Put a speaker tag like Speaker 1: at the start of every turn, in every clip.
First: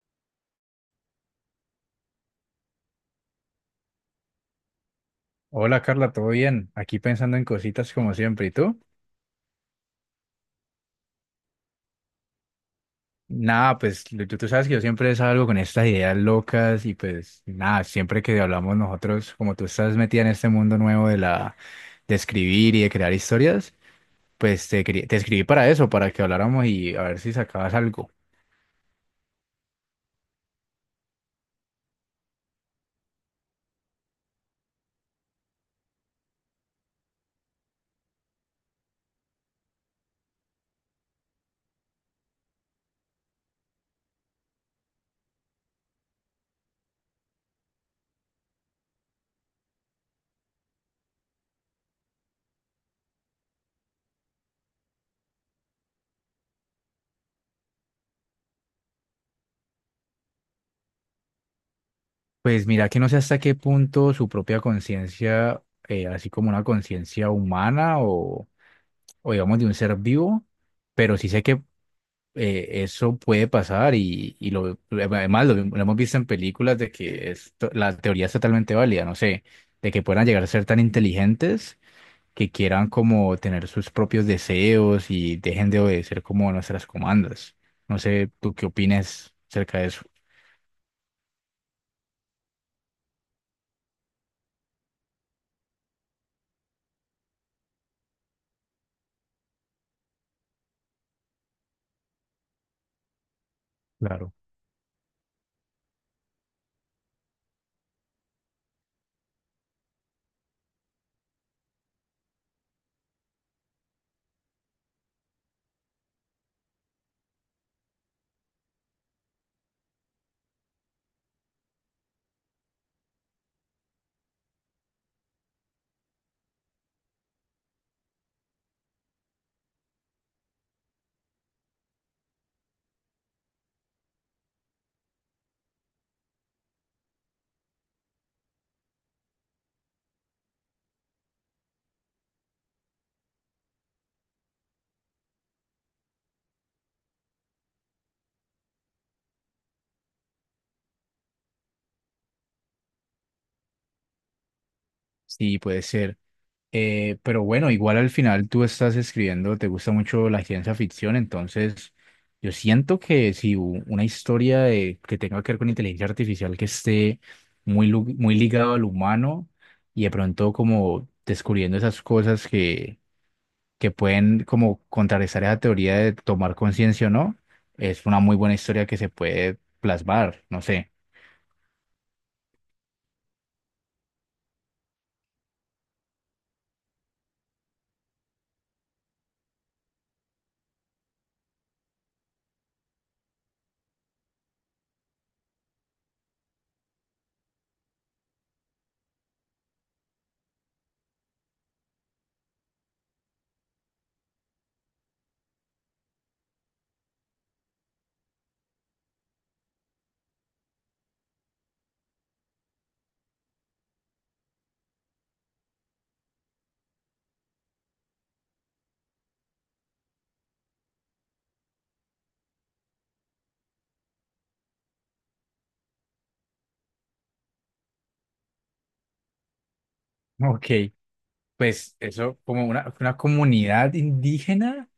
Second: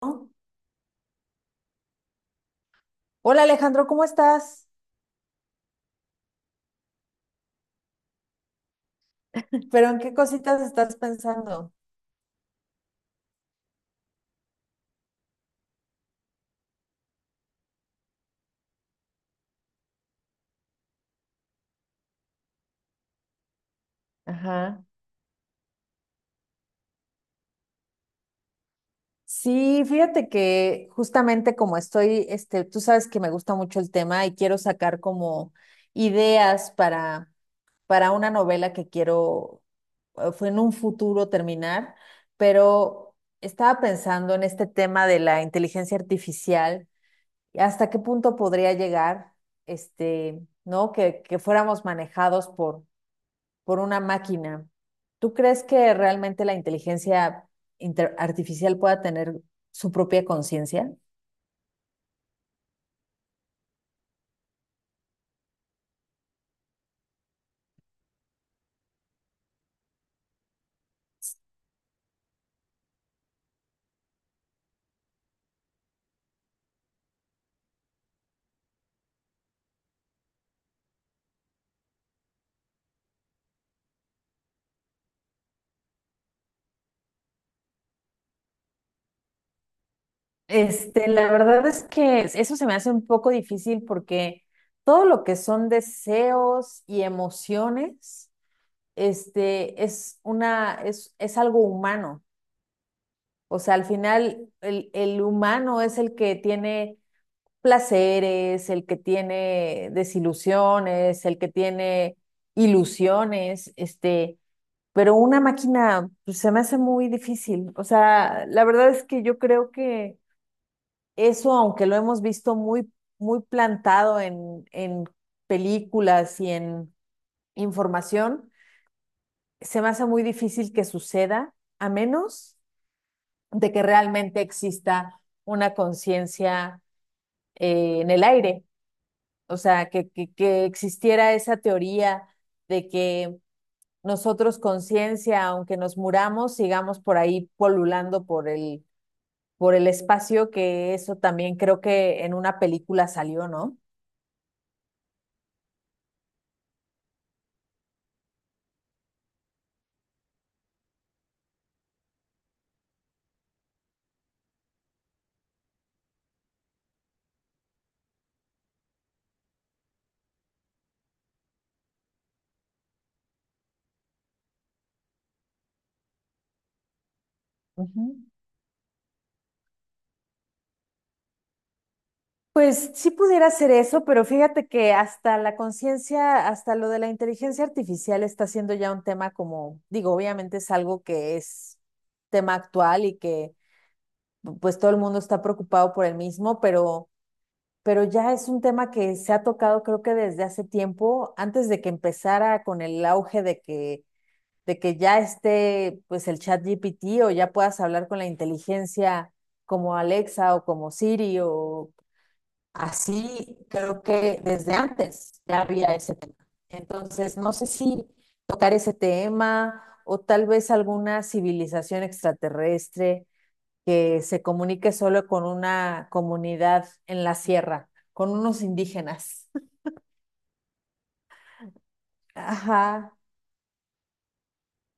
Speaker 1: ¿No? Hola Alejandro, ¿cómo estás?
Speaker 2: Hola Carla, ¿todo bien? Aquí pensando en cositas como siempre, ¿y tú?
Speaker 1: ¿Pero en qué cositas estás pensando?
Speaker 2: Nada, pues tú sabes que yo siempre salgo con estas ideas locas y pues nada, siempre que hablamos nosotros, como tú estás metida en este mundo nuevo de la de escribir y de crear historias, pues
Speaker 1: Ajá.
Speaker 2: te escribí para eso, para que habláramos y a ver si sacabas algo.
Speaker 1: Sí, fíjate que justamente como estoy, tú sabes que me gusta mucho el tema y quiero sacar como ideas para una novela que quiero fue en un futuro terminar, pero estaba pensando en este tema de la inteligencia artificial y hasta qué punto podría llegar, este, ¿no? Que fuéramos manejados por una máquina. ¿Tú crees que realmente la inteligencia artificial pueda tener su propia conciencia?
Speaker 2: Pues mira que no sé hasta qué punto su propia conciencia, así como una conciencia humana o digamos de un ser vivo, pero sí sé que eso puede pasar y además lo hemos visto en películas de que la teoría es totalmente válida, no sé, de que puedan llegar a ser tan inteligentes que quieran como tener sus propios deseos y dejen de obedecer como nuestras comandas. No sé, ¿tú qué opinas acerca de eso?
Speaker 1: Este, la verdad es que eso se me hace un poco difícil porque todo lo que son deseos y emociones, este, es una, es algo humano. O sea, al
Speaker 2: Claro.
Speaker 1: final el humano es el que tiene placeres, el que tiene desilusiones, el que tiene ilusiones, este, pero una máquina pues, se me hace muy difícil. O sea, la verdad es que yo creo que eso, aunque lo hemos visto muy, muy plantado en películas y en información, se me hace muy difícil que suceda, a menos de que realmente exista una conciencia en el aire. O sea, que, que existiera esa teoría de que nosotros conciencia, aunque nos muramos, sigamos por ahí polulando por el espacio, que eso también creo que en una película salió, ¿no?
Speaker 2: Sí, puede ser. Pero bueno, igual al final tú estás escribiendo, te gusta mucho la ciencia ficción, entonces yo siento que si una historia que tenga que ver con inteligencia artificial que esté muy ligado al humano y de pronto como descubriendo esas cosas que pueden como contrarrestar esa teoría de tomar conciencia o no,
Speaker 1: Ujú.
Speaker 2: es una muy buena historia que se puede plasmar, no sé.
Speaker 1: Pues sí pudiera ser eso, pero fíjate que hasta la conciencia, hasta lo de la inteligencia artificial está siendo ya un tema como, digo, obviamente es algo que es tema actual y que pues todo el mundo está preocupado por el mismo, pero ya es un tema que se ha tocado creo que desde hace tiempo, antes de que empezara con el auge de que ya esté pues el chat GPT o ya puedas hablar con la inteligencia como Alexa o como Siri o así, creo que desde antes ya había ese tema. Entonces, no sé si tocar ese tema o tal vez alguna civilización extraterrestre que se comunique solo con una comunidad en la sierra, con unos indígenas.
Speaker 2: Ok, pues eso como una
Speaker 1: Ajá,
Speaker 2: comunidad indígena.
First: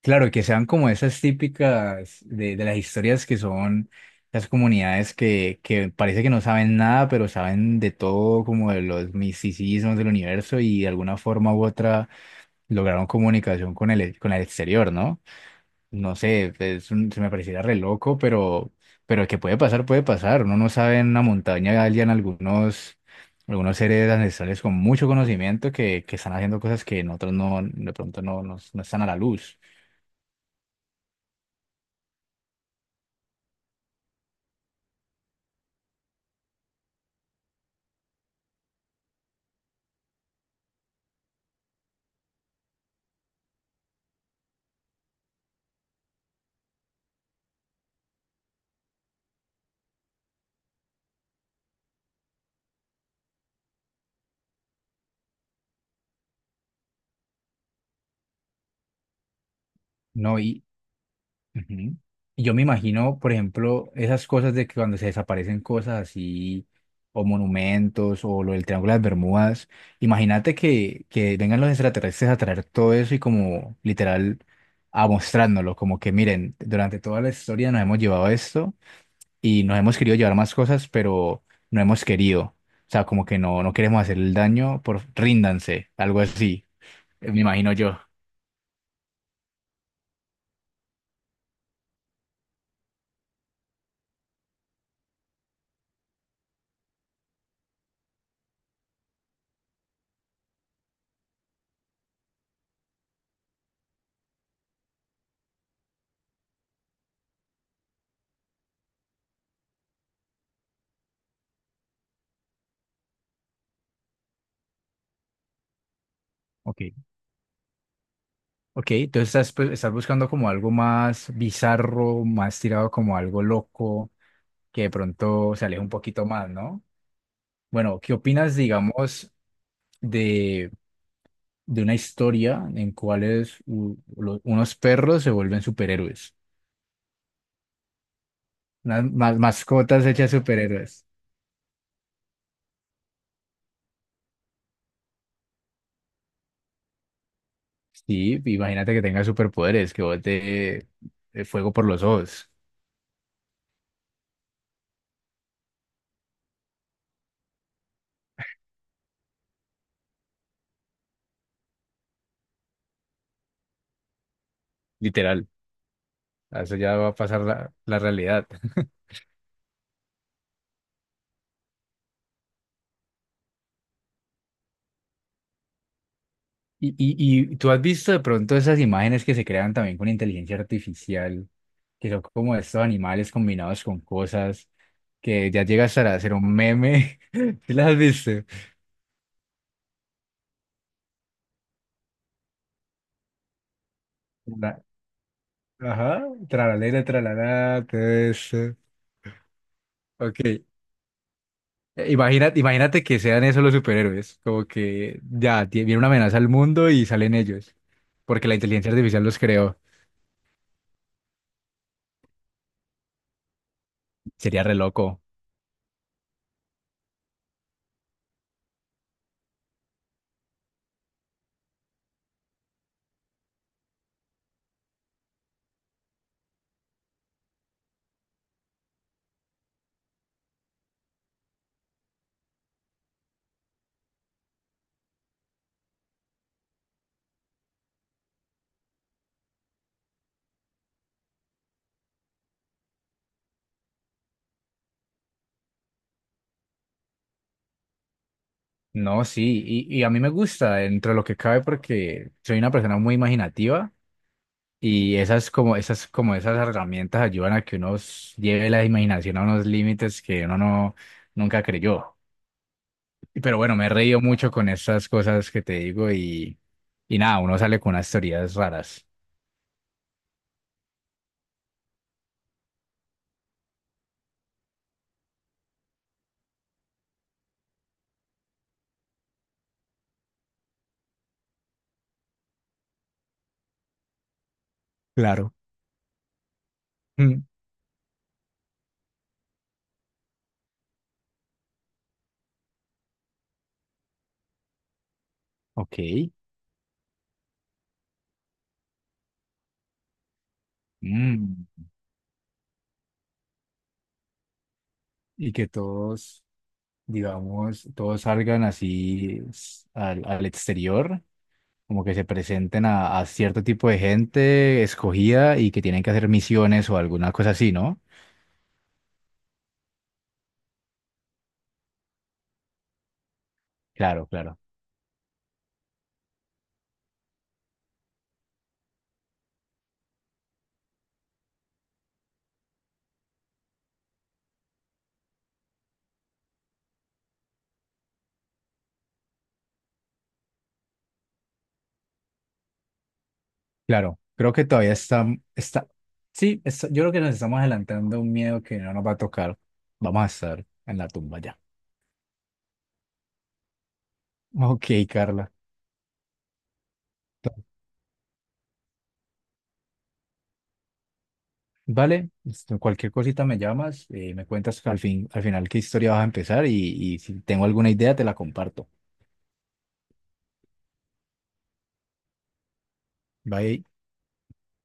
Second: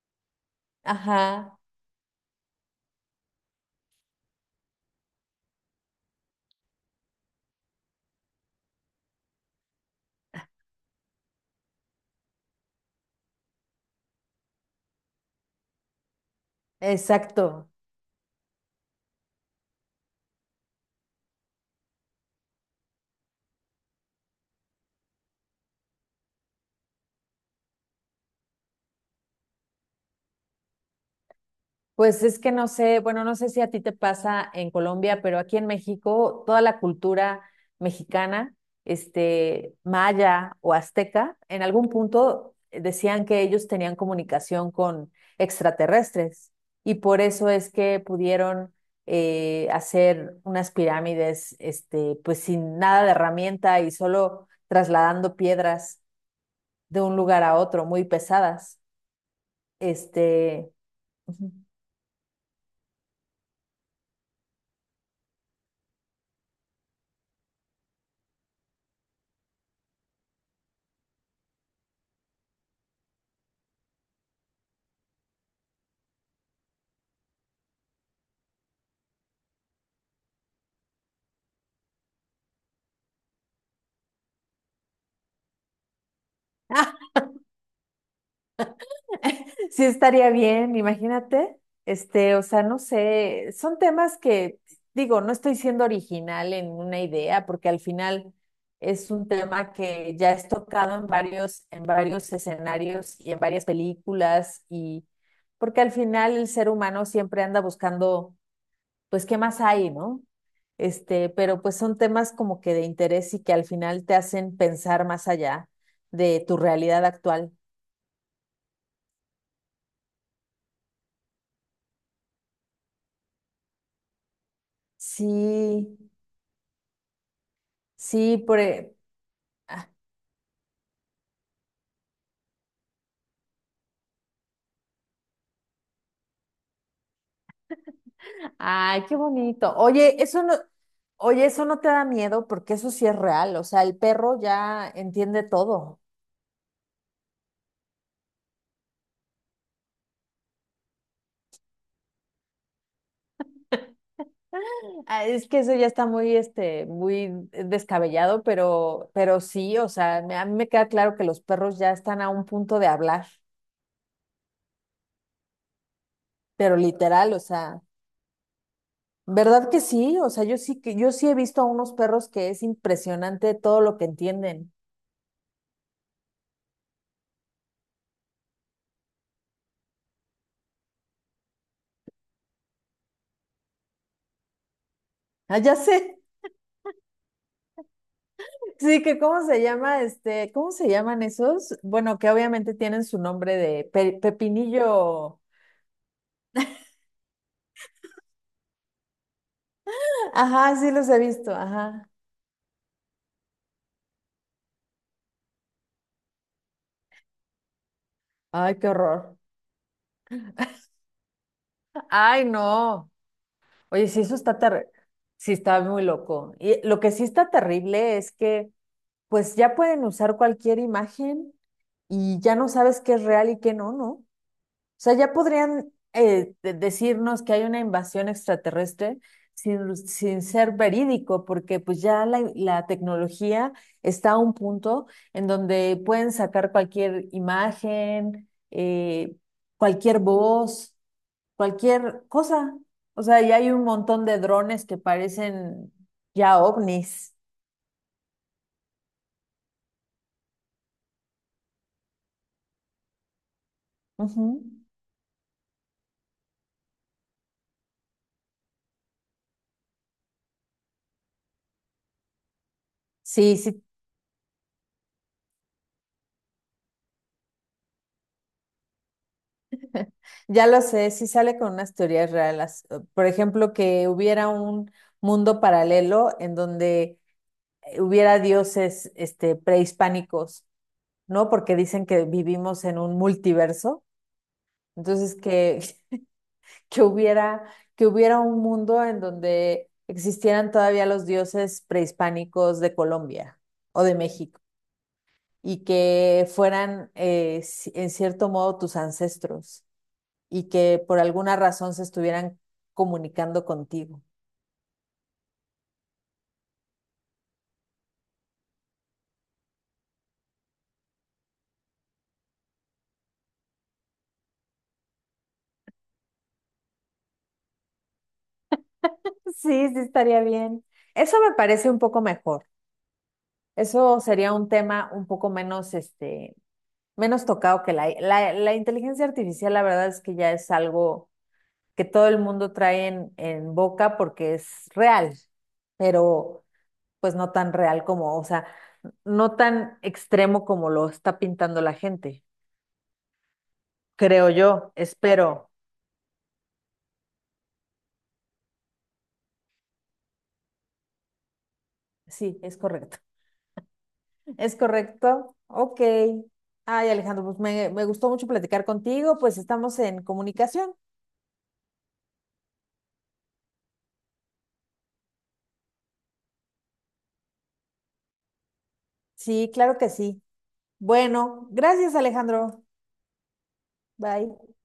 Speaker 2: Claro, y que sean como esas
Speaker 1: ajá,
Speaker 2: típicas de las historias que son las comunidades que parece que no saben nada, pero saben de todo, como de los misticismos del universo y de alguna forma u otra lograron comunicación con con el exterior, ¿no? No sé, se me pareciera
Speaker 1: exacto.
Speaker 2: re loco, pero que puede pasar, puede pasar. Uno no sabe en una montaña hallan algunos seres ancestrales con mucho conocimiento que están haciendo cosas que nosotros no, de pronto no, no están a la luz.
Speaker 1: Pues es que no sé, bueno, no sé si a ti te pasa en Colombia, pero aquí en México toda la cultura mexicana, este, maya o azteca, en algún punto decían que ellos tenían comunicación con extraterrestres y por eso es que pudieron hacer unas pirámides, este, pues sin nada de herramienta y solo trasladando piedras de un lugar a otro, muy pesadas.
Speaker 2: No, y,
Speaker 1: Este, ujú.
Speaker 2: ujú. Y yo me imagino, por ejemplo, esas cosas de que cuando se desaparecen cosas así, o monumentos, o lo del Triángulo de las Bermudas, imagínate que vengan los extraterrestres a traer todo eso y como literal a mostrárnoslo, como que miren, durante toda la historia nos hemos llevado esto y nos hemos querido llevar más cosas, pero no hemos querido. O sea, como que no queremos hacer el daño, por ríndanse, algo así, me imagino yo.
Speaker 1: Sí estaría bien, imagínate. Este, o sea, no sé, son temas que, digo, no estoy siendo original en una idea, porque al final es un tema que ya es tocado en varios escenarios y en varias películas, y porque al final el ser humano siempre anda buscando, pues, ¿qué más hay, no? Este, pero pues son temas como que de interés y que al final te hacen pensar más allá de tu
Speaker 2: Ok.
Speaker 1: realidad actual.
Speaker 2: Ok, entonces estás, pues, estás buscando como algo más bizarro, más tirado como algo loco, que de pronto se aleja
Speaker 1: Sí,
Speaker 2: un poquito más, ¿no? Bueno, ¿qué
Speaker 1: sí,
Speaker 2: opinas,
Speaker 1: por...
Speaker 2: digamos, de, de una historia en cuales unos perros se vuelven superhéroes?
Speaker 1: ay,
Speaker 2: Unas
Speaker 1: qué bonito.
Speaker 2: mascotas hechas superhéroes.
Speaker 1: Oye, eso no te da miedo porque eso sí es real. O sea, el perro ya entiende todo.
Speaker 2: Sí, imagínate que tengas superpoderes, que bote fuego por los ojos,
Speaker 1: Ah, es que eso ya está muy, este, muy descabellado, pero sí, o sea, a mí me queda claro que los perros ya están a un punto de hablar,
Speaker 2: literal. A
Speaker 1: pero
Speaker 2: eso ya va a
Speaker 1: literal, o
Speaker 2: pasar la,
Speaker 1: sea,
Speaker 2: la realidad.
Speaker 1: ¿verdad que sí? O sea, yo sí que, yo sí he visto a unos perros que es impresionante todo lo que entienden.
Speaker 2: Y, y tú has visto de pronto esas imágenes que se crean también con inteligencia artificial, que son como estos animales combinados con cosas, que
Speaker 1: Ah,
Speaker 2: ya
Speaker 1: ya
Speaker 2: llega hasta
Speaker 1: sé.
Speaker 2: hacer un meme. ¿Sí las has visto?
Speaker 1: Sí, que cómo se llama, este, ¿cómo se llaman esos? Bueno, que obviamente tienen su nombre de
Speaker 2: La-
Speaker 1: pepinillo.
Speaker 2: Ajá, tralalera, tralalá, todo eso. Ok,
Speaker 1: Ajá, sí los he visto, ajá.
Speaker 2: imagínate que sean esos los superhéroes, como que ya viene una amenaza al mundo y salen ellos, porque la
Speaker 1: Ay, qué
Speaker 2: inteligencia artificial
Speaker 1: horror.
Speaker 2: los creó.
Speaker 1: Ay, no. Oye, sí, eso está
Speaker 2: Sería re
Speaker 1: terrible.
Speaker 2: loco.
Speaker 1: Sí, está muy loco. Y lo que sí está terrible es que, pues ya pueden usar cualquier imagen y ya no sabes qué es real y qué no, ¿no? Sea, ya podrían decirnos que hay una invasión extraterrestre sin, sin ser verídico, porque pues ya la tecnología está a un punto en donde pueden sacar cualquier imagen, cualquier voz, cualquier cosa. O sea, ya hay un montón de drones que parecen ya ovnis.
Speaker 2: No, sí, y a mí me gusta dentro de lo que cabe porque soy una persona muy imaginativa
Speaker 1: Ujú.
Speaker 2: y esas herramientas ayudan a que uno lleve la imaginación a unos límites que uno nunca creyó. Y-
Speaker 1: Sí,
Speaker 2: Pero bueno,
Speaker 1: sí,
Speaker 2: me he reído mucho con estas cosas que te digo y nada, uno sale con unas teorías raras.
Speaker 1: ya lo sé, sí sale con unas teorías reales. Por ejemplo, que hubiera un mundo paralelo en donde hubiera dioses este, prehispánicos, ¿no? Porque dicen que vivimos en un multiverso. Entonces,
Speaker 2: Claro.
Speaker 1: que, que
Speaker 2: Mm,
Speaker 1: hubiera, que hubiera un mundo en donde existieran todavía los dioses prehispánicos de Colombia o de México y
Speaker 2: ok.
Speaker 1: que fueran, en cierto modo, tus ancestros. Y que por alguna
Speaker 2: Mm,
Speaker 1: razón se estuvieran comunicando contigo.
Speaker 2: y que todos, digamos, todos salgan así al exterior como que se presenten a cierto tipo de gente escogida y que tienen que hacer misiones o alguna cosa así, ¿no?
Speaker 1: Sí, sí estaría bien. Eso me parece un poco mejor. Eso
Speaker 2: Claro,
Speaker 1: sería
Speaker 2: claro,
Speaker 1: un tema un poco menos, este, menos tocado que la inteligencia artificial, la verdad es que ya es algo que todo el mundo trae en boca porque es real, pero pues no tan real como, o sea, no tan extremo como lo está pintando la gente,
Speaker 2: claro.
Speaker 1: creo
Speaker 2: Creo que
Speaker 1: yo,
Speaker 2: todavía está,
Speaker 1: espero.
Speaker 2: está, sí, está- yo creo que nos estamos adelantando a un miedo que no nos va a tocar. Vamos a estar en la tumba ya.
Speaker 1: Sí, es correcto. ¿Es
Speaker 2: Ok, Carla.
Speaker 1: correcto? Ok. Ay, Alejandro, pues me gustó mucho platicar contigo, pues estamos en comunicación.
Speaker 2: Vale, esto, cualquier cosita me llamas, me cuentas al fin, al final qué historia vas a empezar y si tengo alguna idea te la comparto.
Speaker 1: Sí, claro que sí. Bueno, gracias, Alejandro.
Speaker 2: Bye.
Speaker 1: Bye.